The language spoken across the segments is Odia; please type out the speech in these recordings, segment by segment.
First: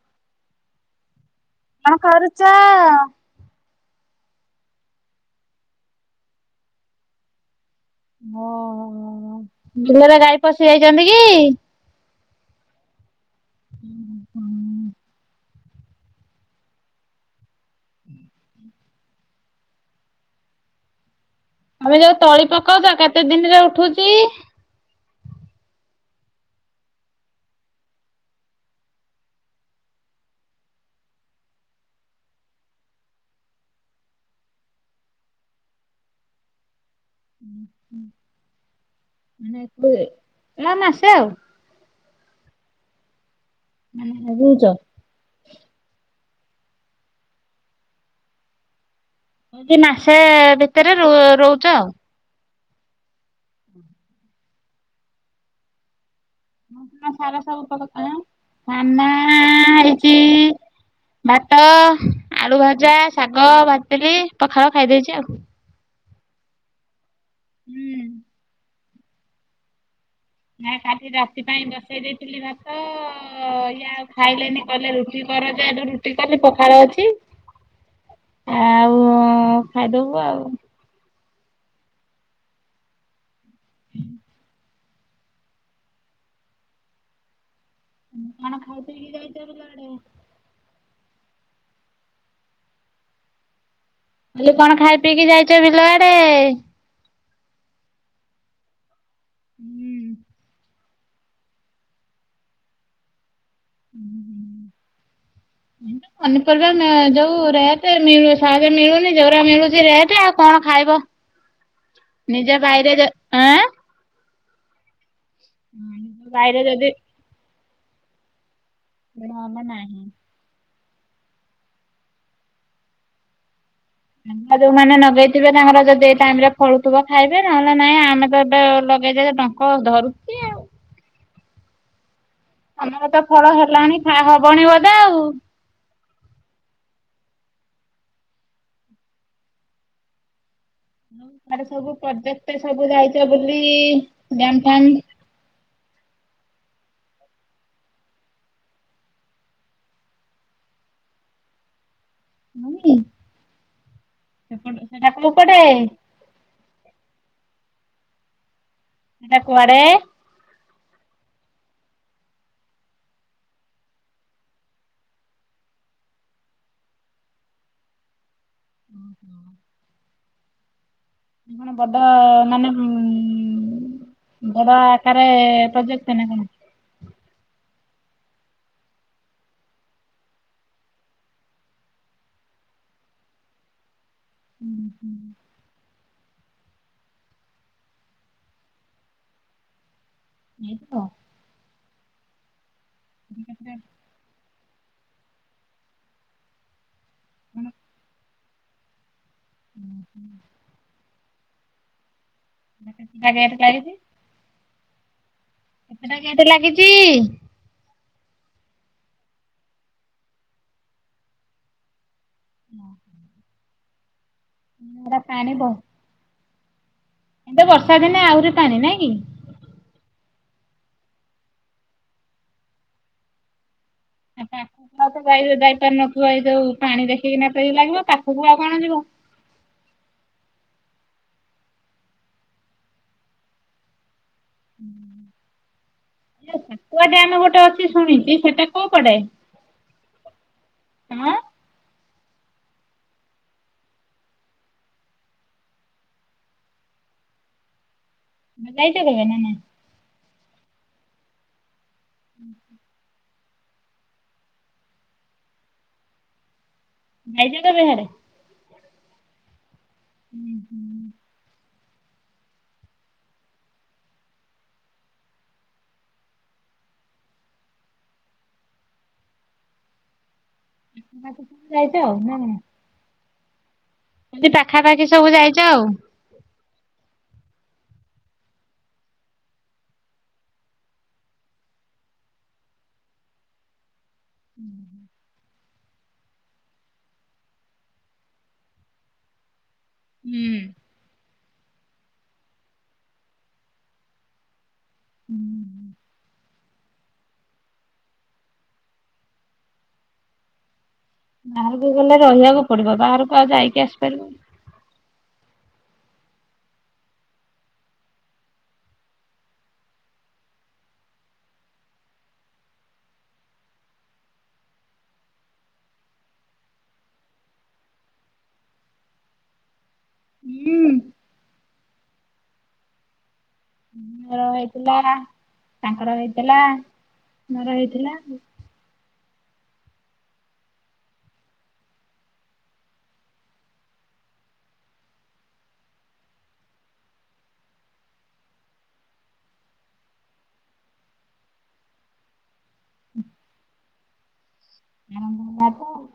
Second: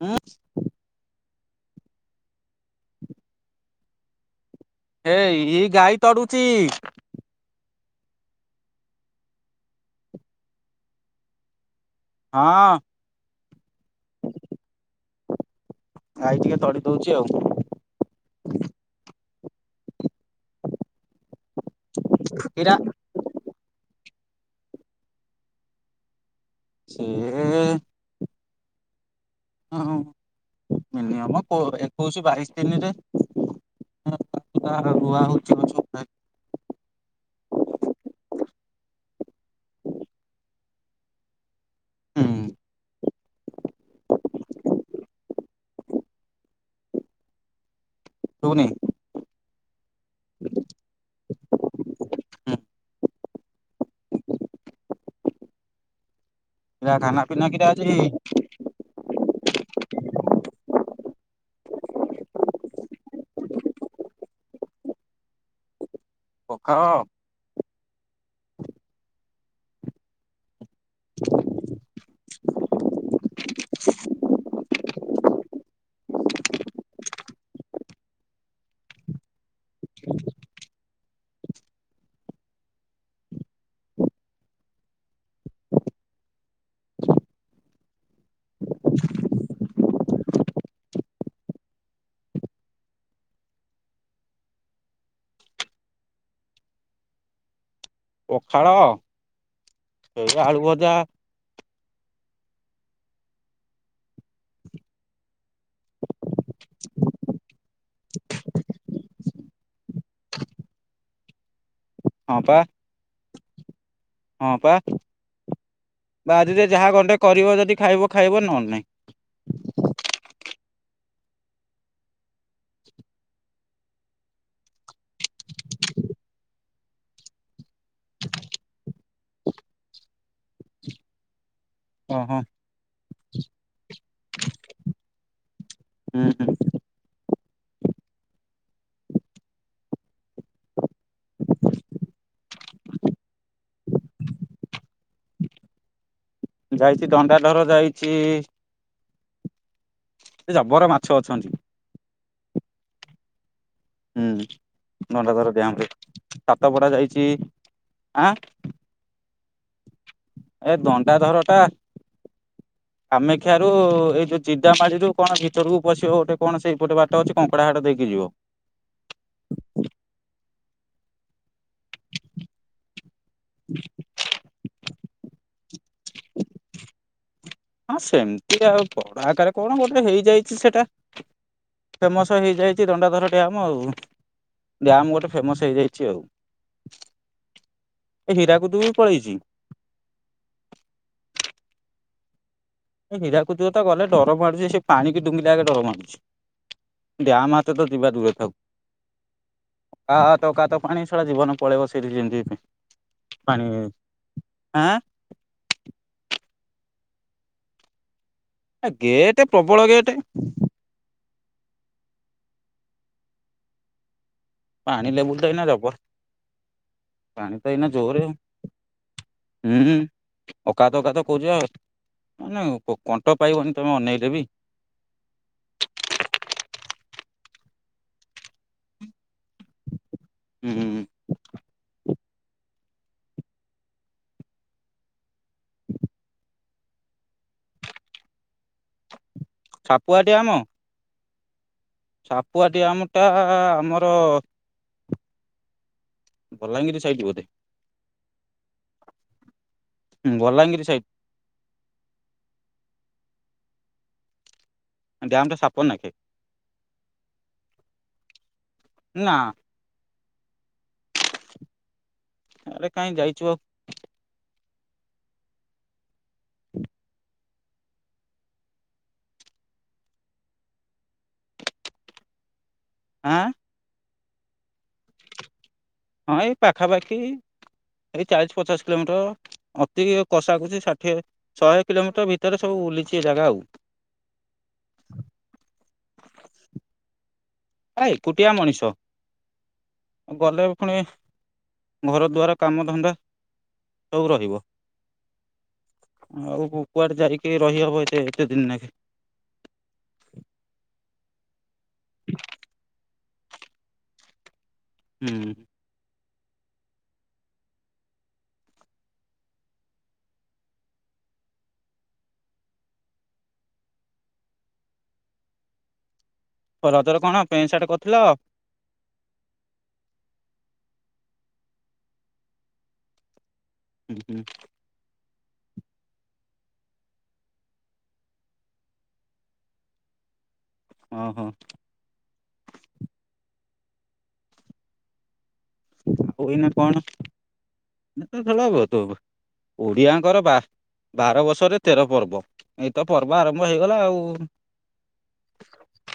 ଉଁ କଣ କରୁଚ? ହେଇ ଇ ଗାଈ ତଡୁଚି। ଓ ବିଲରେ ଗାଈ ପଶି ଯାଇଛନ୍ତି କି? ହଁ। ହୁଁ ହୁଁ। ଆଇ ଟିକେ ତଳି ଦଉଛି ଆଉ। ଆମେ ଯୋଉ ତଳି କିରା ପକାଉଛ କେତେ ଦିନରେ ଉଠୁଛ। ଚି। ସେ ହ ମିନ ଏକୋଇଶ ବାଇଶି ଦନରେ ରୁଆ ହ ମାନେ ଏକେ ମାସେ ଆଉ ହୁଁ। ଲାଗୋଛ। ଶୁବୁନି। କି ମାସେ ଭିତରେ ରୋଉଚ। କିରା ମସଲା ଖାନା ସାର ପିନା କିରା ସବୁ ଆଜି ଆ ସାନା ହେଇଛି। ଭାତ ଆଳୁ ଭଜା ଶାଗ ଭାଜିଥିଲି ପଖାଳ ଖାଇଦେଇଛି ଆଉ। ପଖାଳ। ହୁଁ। ନା କାଲି ରାତି ପାଇଁ ବସେଇ ଦେଇଥିଲି ଭାତ ଇଏ ଆଉ ଖାଇଲେନି କଲେ ରୁଟି। ଘଜାଠୁ ରୁଟି କଲି ପଖାଳ ଅଛି ଆଉ ଖାଇଦବୁ ଆଉ। ହୁଁ। କନ ଖାଇପିଇକି ଯାଇଛ ବିଲ ଆଡେ। ଖଲି କଣ ଖାଇ ପିଇକି ଯାଇଛ ବିଲଆଡେ। ପଖାଳ। ହୁଁ। ସେ ଆଳୁଭଜା। ପନିପରିବା ଆ ଯୋଉ ରେଟ ସହଜେ ମିଳୁନି ଜଉରା ମିଳୁଛି ରେଟ ଆଉ କଣ ଖାଇବ। ହଁ ପା ନିଜେ ବାଇରେ ଯେ ଆଁ। ହଁ ପା ବାରି ରେ ଯଦି ଯାହା ଗଣ୍ଟେ କରିବ ଯଦି। ଖାଇବ ଖାଇବ ନହେଲେ ନାହିଁ। ହମ ନାହିଁ। ଆ ଯୋଉମାନେ ଲଗେଇଥିବେ ତାଙ୍କର ଯଦି ଏ ଟାଇମ ରେ ଫଳୁଥିବ ଖାଇବେ ନହେଲେ ନାଇଁ ଆମେ ତ ଏବେ ଲଗେଇଛୁ ଯେ ଡଙ୍କ ଧରୁଛି ଆଉ। ଓହୋ ଆମର ତ ଫଳ ହେଲାଣି ଖାଁ ହବଣୀ ବୋଧେ ଆଉ। ହୁଁ ହୁଁ ହାର ସବୁ ପଯ୍ୟତ ସବୁ ଯାଇଛ ବୁଲି ଡ୍ୟମ ଫିଏମ। ଯାଇଛି ଦଣ୍ଡାଧର ଯାଇଛି। ସେ ଜବର ମାଛ ଅଛନ୍ତି। ନି। ହୁଁ ଦଣ୍ଡାଧର ଡ୍ୟାମ ରେ ସାତ ପଡା ଯାଇଛି। ଆଁ। ସେଟା କୁଆଡେ। ଏ ଦଣ୍ଡାଧରଟା କାମାକ୍ଷା ରୁ ଏ ଜିରିଡା ମାଳି ରୁ କଣ ଏଇ ଭିତରକୁ ପଶିବ ଗୋଟେ କଣ ଭିତରକୁ ପଶିବ ଗୋଟେ କଣ ସେଇପଟେ ବାଟ ଅଛି କଙ୍କଡା ହାଡ ଦେଇକି ଯିବ। ହୁଁ ହୁଁ। କଣ ବଡ ମାନେ। ହଁ ଉଁ ବଡ ଆକାରେ ପ୍ରୋଜେଟ ନା କଣ? ହଁ ସେମିତି ଆଉ ବଡ ଆକାରରେ କଣ ଗୋଟେ ହେଇଯାଇଛି ସେଇଟା ଫେମସ ହେଇଯାଇଛି ଦଣ୍ଡାଧର ଡ୍ୟାମ୍ ଆଉ। ଡ୍ୟାମ ଗୋଟେ ଫେମସ ହେଇଯାଇଛି ଆଉ। ଏ ହୀରାକୁଦୁ କୁ ବି ପଳେଇଛି। ଏ ତ ଏ ହୀରାକୁଦୁକୁ ଗଲେ ଡର ମାଡୁଚି ସେ ପାଣି କି ଡୁଙ୍ଗିଲା ଆଗେ ଡର ମାରୁୁଛି। ଡ୍ୟାମ ଆତେ ତ ଯିବା ଦୂରେ ଥାଉ। କାତ ଅକାତ ପାଣି। ଛା ଜୀବନ ପଳେଇବ ସେଇଠି ଯେମିତି। କେଟ ପାଣି କି [unintelligible] ଆଁ। କେତଟା ଗେଟ ଲାଗିଛି? ଏ ଗେଟେ ପ୍ରବଳ ଗେଟ୍। ମା ପାଣି ଲେବୁଲ ତ ଏଇନା ବହୁ ଜବର। ପାଣି ଏବେ ତ ଏଇନା ବର୍ଷା ଦିନେ ଜୋରେ ଆହୁରି ପାଣି ନାଇଁ କି? ହୁଁ। ଅକାତ କାତ କହୁଛି ବା ମାନେ ପୋ-କଣ୍ଟ ପାଇବନି। ତମେ ଅନେଇଲେ ବି ଗାଇ ଯାଇପାରୁ ନଥିବ ଏ। ଯୋଉ [unintelligible] ପାଣି ଦେଖିକିନା ତ ଇଏ ଲାଗିବ ପାଖକୁ ଆଉ କଣ ଯିବ? ଉ ହୁଁ ହୁଁ। ହୁଁ। ସାପୁଆ ଡ୍ୟାମ ଗୋଟେ ଅଛି ଶୁଣିିଛି ସେଟା କୋଉ କଡେ? ସାପୁଆ ଡ୍ୟାମ? ହଁ। ସାପୁଆ ଡ୍ୟାମଟା ଆମର ବଲାଙ୍ଗୀର ସାଇଡ୍ ବୋଧେ। ତମେ ଯାଇଛ କେବେ ନା ନାଇଁ? ହୁଁ ବଲାଙ୍ଗୀର ସାଇଟ ଡ୍ୟାମ୍ ଟା ସାପ ନାଖେ। ଯାଇଛ କେବେ ହିଆଡେ? ନା। ଉଁ ହୁଁ। ଆରେ କାଇଁ ଯାଇଛୁ ଆଉ। [inaudible] ଯାଇଛ ନା କଣ? ଆଁ। ଏମିତି ପାଖାପାଖି ସବୁ ଯାଇଛ ଆଉ। ହଁ ଏଇ ପାଖାପାଖି ଏଇ ଚାଳିଶ ପଚାଶ କିଲୋମିଟର ଅତି କଷା କୁଷି ଷାଠିଏ, ଶହେ କିଲୋମିଟର ଭିତରେ ସବୁ ବୁଲିଛି ଏ ଜାଗା ଆଉ। ଏରା ଏକୁଟିଆ ମଣିଷ। ହୁଁ। ଗଲେ ଏଇ ଖୁଣି ଘର ଦ୍ୱାର କାମଧନ୍ଦା ସବୁ ରହିବ। ହୁଁ ହୁଁ। ଆଉ କୁ-କୁଆଡେ ଯାଇକି ରହିହବ ଏତେ-ଏତେ ଦିନ ନାଖେ। ବାହାରକୁ ଗଲେ ରହିବାକୁ ପଡିବ। ବାହାରକୁ ଆଉ ଯାଇକି ଆସିପାରିବ କି? ହୁଁ। ରଜରେ କଣ ପେଣ୍ଟ ସାର୍ଟ କରିଥିଲ? ହୁଁ ହୁଁ ହୁଁ ମୋର ହେଇଥିଲା- ଆ। ତାଙ୍କର ହେଇଥିଲା ମୋର ହେଇଥିଲା ଆଉ। ଅ ହଁ। ଆଉ ଏଇନା କଣ? [unintelligible] ଓଡିଆଙ୍କର ବା ବାର ବର୍ଷରେ ତେର ପର୍ବ ଏଇତ ପର୍ବ ଆରମ୍ଭ ହେଇଗଲା ଆଉ। ଆଉ ନାତ ଆଉ।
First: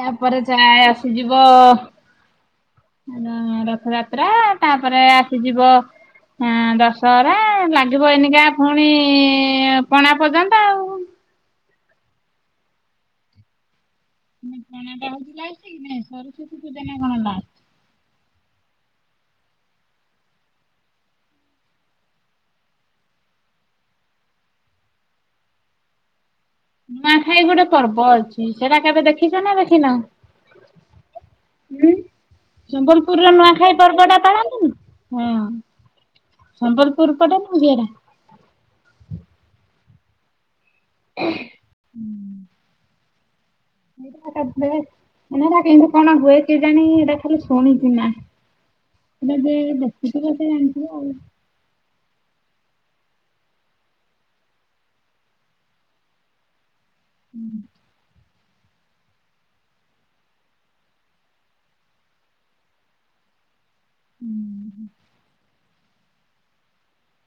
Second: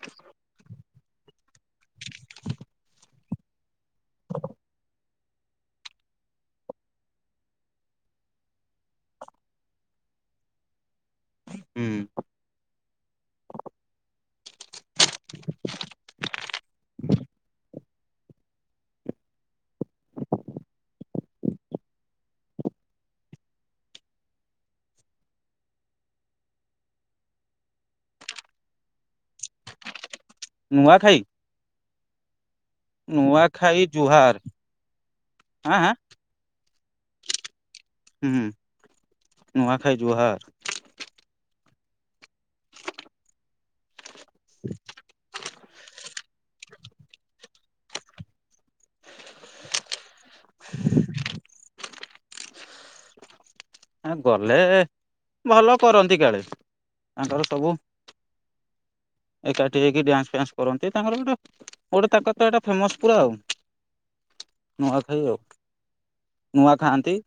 ୟା ପରେ ଚାର। ଆସିଯିବ-ଅ ର-ରଥଯାତ୍ରା। ତାପରେ ଆସିଯିବ ଅଁ ଦଶହରା। ଲାଗିବ ଏଇନିକା ପୁଣି-ଇଁ ପଣା ପର୍ଯ୍ୟନ୍ତ ଆଉ। ହୁଁ। ନା ପଣାଟା ହଉଛି କି ନାଇଁ ସରସ୍ୱତୀ ପୂଜା ନା କଣ ନୂଆଁଖାଇ ଗୋଟେ ପର୍ବ ଅଛି ସେଟା କେବେ ଦେଖିଛ ନା ଦେଖିନ? ନୂଆଁଖାଇ। ହୁଁ। ସମ୍ବଲପୁରର ନୂଆଁଖାଇ ପର୍ବ ଟା ଜୁହାର ପାଳନ୍ତିନି? ହଁ ଆଁ ଆଁ ସମ୍ବଲପୁର ପଟେନା ବେଡ଼ା। ଖାଇ ଜୁହାର। ଉଁ। [unintelligible] କିଁତି କଣ ହୁଏ କେଜାଣି? ଏଇଟା ଖାଲି ଶୁଣିଛି ମା। ବେବେ-ଏ ବେ। କିତି କଥା ଜାଣିଥିବ ଆଉ। ଆ ଗଲେ ଭଲ କରନ୍ତି କାଳେ। ଆଙ୍କ ର ସବୁ ଏକାଠି ହେଇକି ଡ୍ୟାନ୍ସ ଫ୍ୟାନ୍ସ କରନ୍ତି ତାଙ୍କର ଗୋଟେ ଗୋଟେ ତାଙ୍କର ତ ଏଇଟା ଫେମସ୍ ପୁରା ଆଉ। ନୂଆଁଖାଇ ଆଉ। ନୂଆଁ ଖାଆନ୍ତି।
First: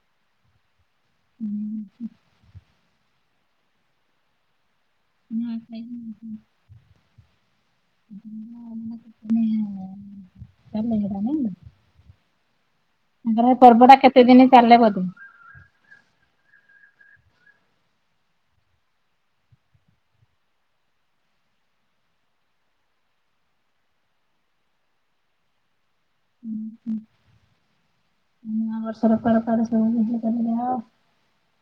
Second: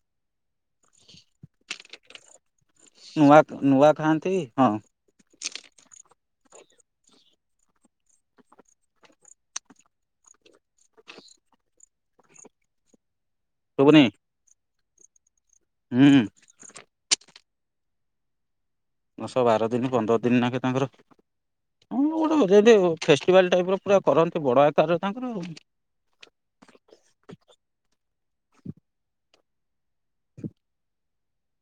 ନୂଆଁ ନୂଆଁ ଖାଆନ୍ତି। ହଁ। [inaudible] ତାଙ୍କର ହେ ପର୍ବଟା ଶୁଭୁନି କେତେ ଦିନି ଚାଲେ ବୋ ହୁଁ। ଦଶ ବାର ଦିନ ପନ୍ଦର ଦିନ ନାକେ ତାଙ୍କର ହଁ ଗୋଟେ ଫେଷ୍ଟିଭାଲ ଟାଇପ୍ ର ପୁରା କରନ୍ତି, ବଡ଼ ଆକାରରେ ତାଙ୍କର ଆଉ। [unintelligible]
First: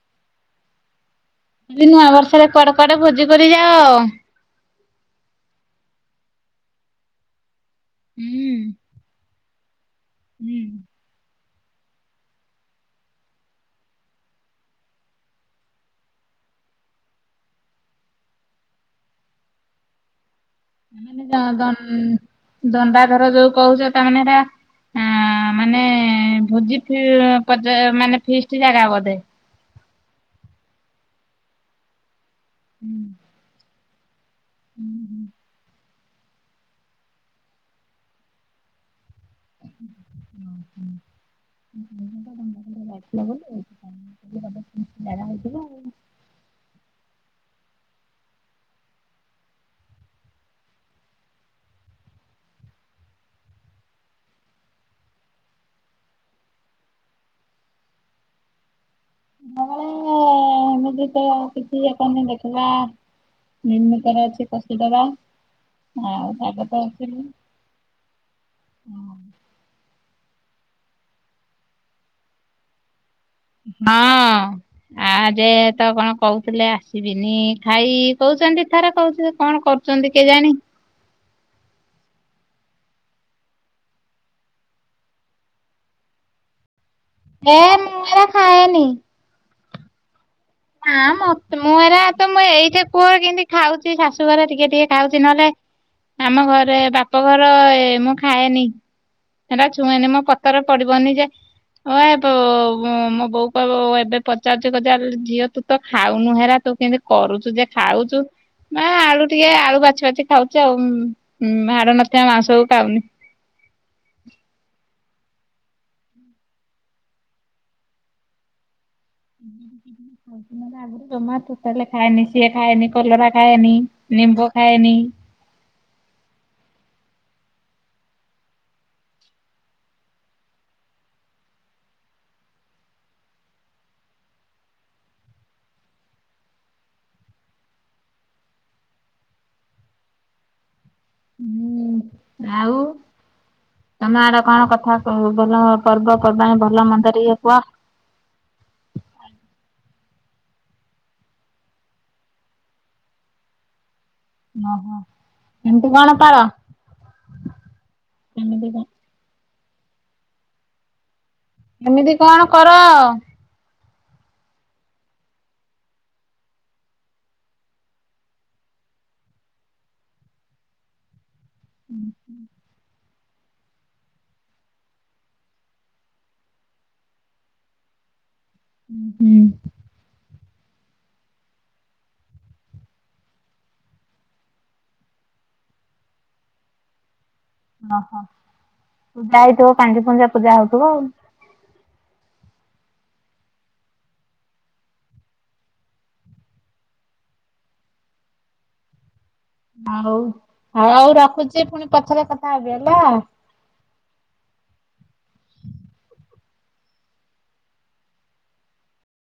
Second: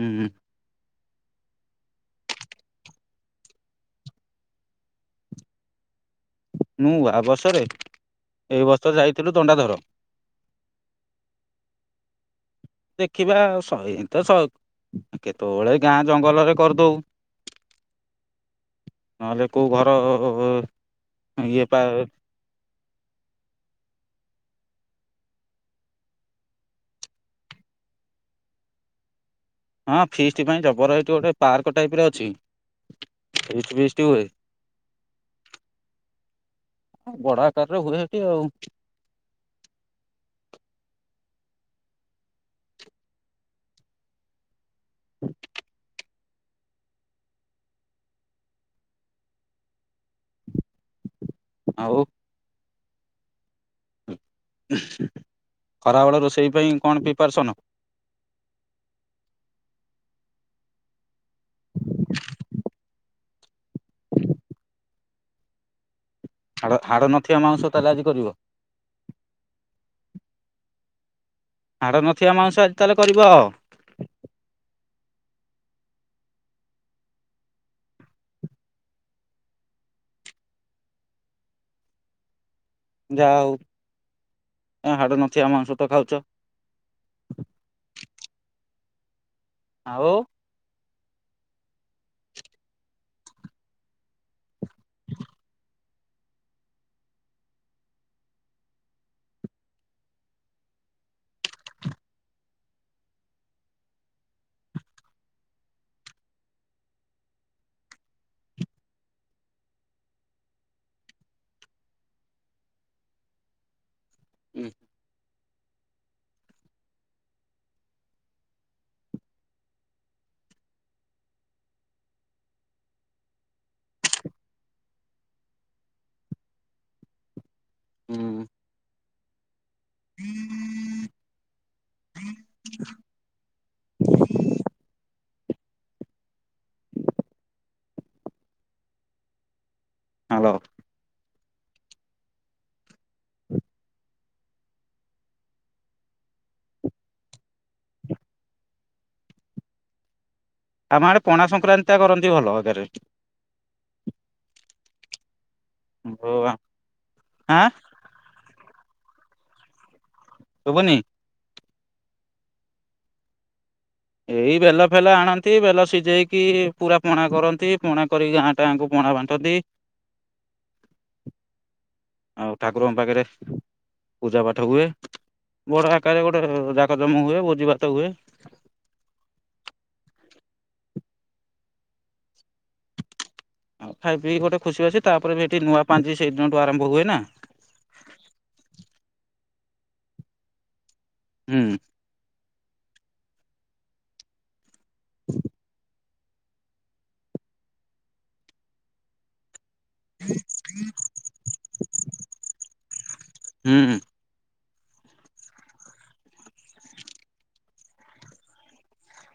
ହୁଁ। ଦିଦି ନୂଆବର୍ଷରେ କୁଆଡେ କୁଆଡେ ଭୋଜି କରି ଯାଅ? ନୂଆଁ ବଷରେ। ହୁଁ ଏ ବର୍ଷ ଯାଇଥିଲୁ। ଥଣ୍ଡା ଜର। ହୁଁ। ଦେଖିବା ସେଇତ କେତେବେଳେ ଗାଁ ଜଙ୍ଗଲରେ କରିଦଉ ନହେଲେ କୋଉ ଘର ଦନ ଇଏ ଦ ପା ଦଣ୍ଡାଧର ଯୋଉ କହୁଛ ତାମାନେ ଏଇଟା ହ ମାନେ ଭୋଜି ଫ ମାନେ ଫିଷ୍ଟି ଜାଗା ବୋଧେ। ହଁ ଫିଷ୍ଟି ପାଇଁ ଜବର ଏଇଠି ଗୋଟେ ପାର୍କ ଟାଇପ ର ଅଛି। ହୁଁ। ଫିଷ୍ଟୀ ହୁଏ। ହୁଁ [unintelligible] ବଡ ଆକାରରେ ହୁଏ ସେଠି ଆଉ। ଥିଲା ବୋଲି ହେଇଥିଲା ଆଉ ଆଉ ଖରାବେଳ ରୋଷେଇ ପାଇଁ କଣ ପ୍ରିପାରସନ ଳେ ଏମତି ତ ଆଉ କିଛି ଆପଣ ଦେଖିବା। ନିର୍ମିତର ଅଛି କଶୁ ଟରା ହାଡ ହାଡ଼ ନଥିବା ମାଂସ ତାହେଲେ ଆଜି କରିବ। ହାଡ଼ ନଥିବା ମଂୁଷ ଆଜି ତାହେଲେ। କରିବ। ହଁ। ଆ ଯେ ତ କଣ କହୁଥିଲେ ଆସିବିନି ଖାଇ କହୁଛନ୍ତି ଥରେ କହୁଥିଲେ କଣ କରୁଛନ୍ତି କିଏ ଜାଣି ଯାହା ହଉ ହାଡ଼ ନଥ ଆମଂ ୋଟ ଖାଉଛ। ଏ ମୁରା ଖାଏନି ଆଉ ନା ମ ମୁଁ ଏରା ତ ମୁଁ ଏଇଠି କୁଅ କେମତି ଖାଉଛି ଶାଶୁଘର ଟିକେ ଟିକେ ଖାଉଛି ନହେଲେ ଆମ ଘରେ ବାପ ଘର ମୁଁ ଖାଏନି ହେରା ଛୁଇଁନି ମୋ ପତରେ ପଡିବନି ଯେ ମୋ ବୋଉ କ ଏବେ ପଚାରୁଛ ଝିଅ ତୁ ତ ଖାଉନୁ ହେରା ତୁ କେମତି କରୁଛୁ ଯେ ଖାଉଛୁ ମା ଆଳୁ ଟିକେ ଆଳୁ ବାଛି ବାଛି ଖାଉଛି ଆଉ ହାଡ ନଥିବା ମାଂସକୁୁ ଖାଉନି। ହୁଁ। ଗ ଜମା ତାହଲେ ଖାଏନି ସିଏ ଖାଏନି କଲରା ଖାଏନି ନିମ୍ବୁ ଖାଏନି ହୁଁ। ହଁ ହ। ହ୍ୟାଲୋ। ହୁଁ ଆଉ ତମ ଆଡ କଣ କଥା କ ଭଲ ପର୍ବପର୍ବାଣି ଭଲ ମନ୍ଦର ଇଏ କୁହ। ଆମ ଆଡେ ପଣା ସଂକ୍ରାନ୍ତି ଟ କରନ୍ତି ଭଲ ଆଗରେ ଏମିତି କଣ କର ଆଁ କେମିତି କଣ? ରୁବୁନି ଏମିତି କଣ କର? ଏଇ ବେଲ ଫେଲ ଆଣନ୍ତି ବେଲ ସିଝେଇକି ପୁରା ପଣା କରନ୍ତି ପଣା କରିକି ଗାଁ ଟା ଗାଙ୍କୁ ପଣା ବାଣ୍ଟନ୍ତି। ଆଉ ଠାକୁରଙ୍କ ପାଖରେ ପୂଜା ପାଠ ହୁଏ ବଡ ଆକାରରେ ଗୋଟେ ଜାକ ଜମ ହୁଏ ଭୋଜି ଭାତ ହୁଏ। ହୁଁ ହୁଁ। ଆ ଆଉ ଖାଇ ପିଇ ଗୋଟେ ଖୁସି ଅସି ତାପରେ ସେଠି ନୂଆ ପାଞ୍ଚ ସେଇ ଦିନଠୁ ଆରମ୍ଭ ହୁଏ ନା। ଓହୋ ପୂଜା ହେଇଥିବ କାଙ୍ଗି ପୁଞ୍ଜିା ପୂଜା ହଉଥିବ ଆଉ। ହୁଁ। [unintelligible] ହଉ ଆଉ ଆଉ ରଖୁଛି ପୁଣି ପଛରେ କଥା ହେବି ହେଲା। ହୁଁ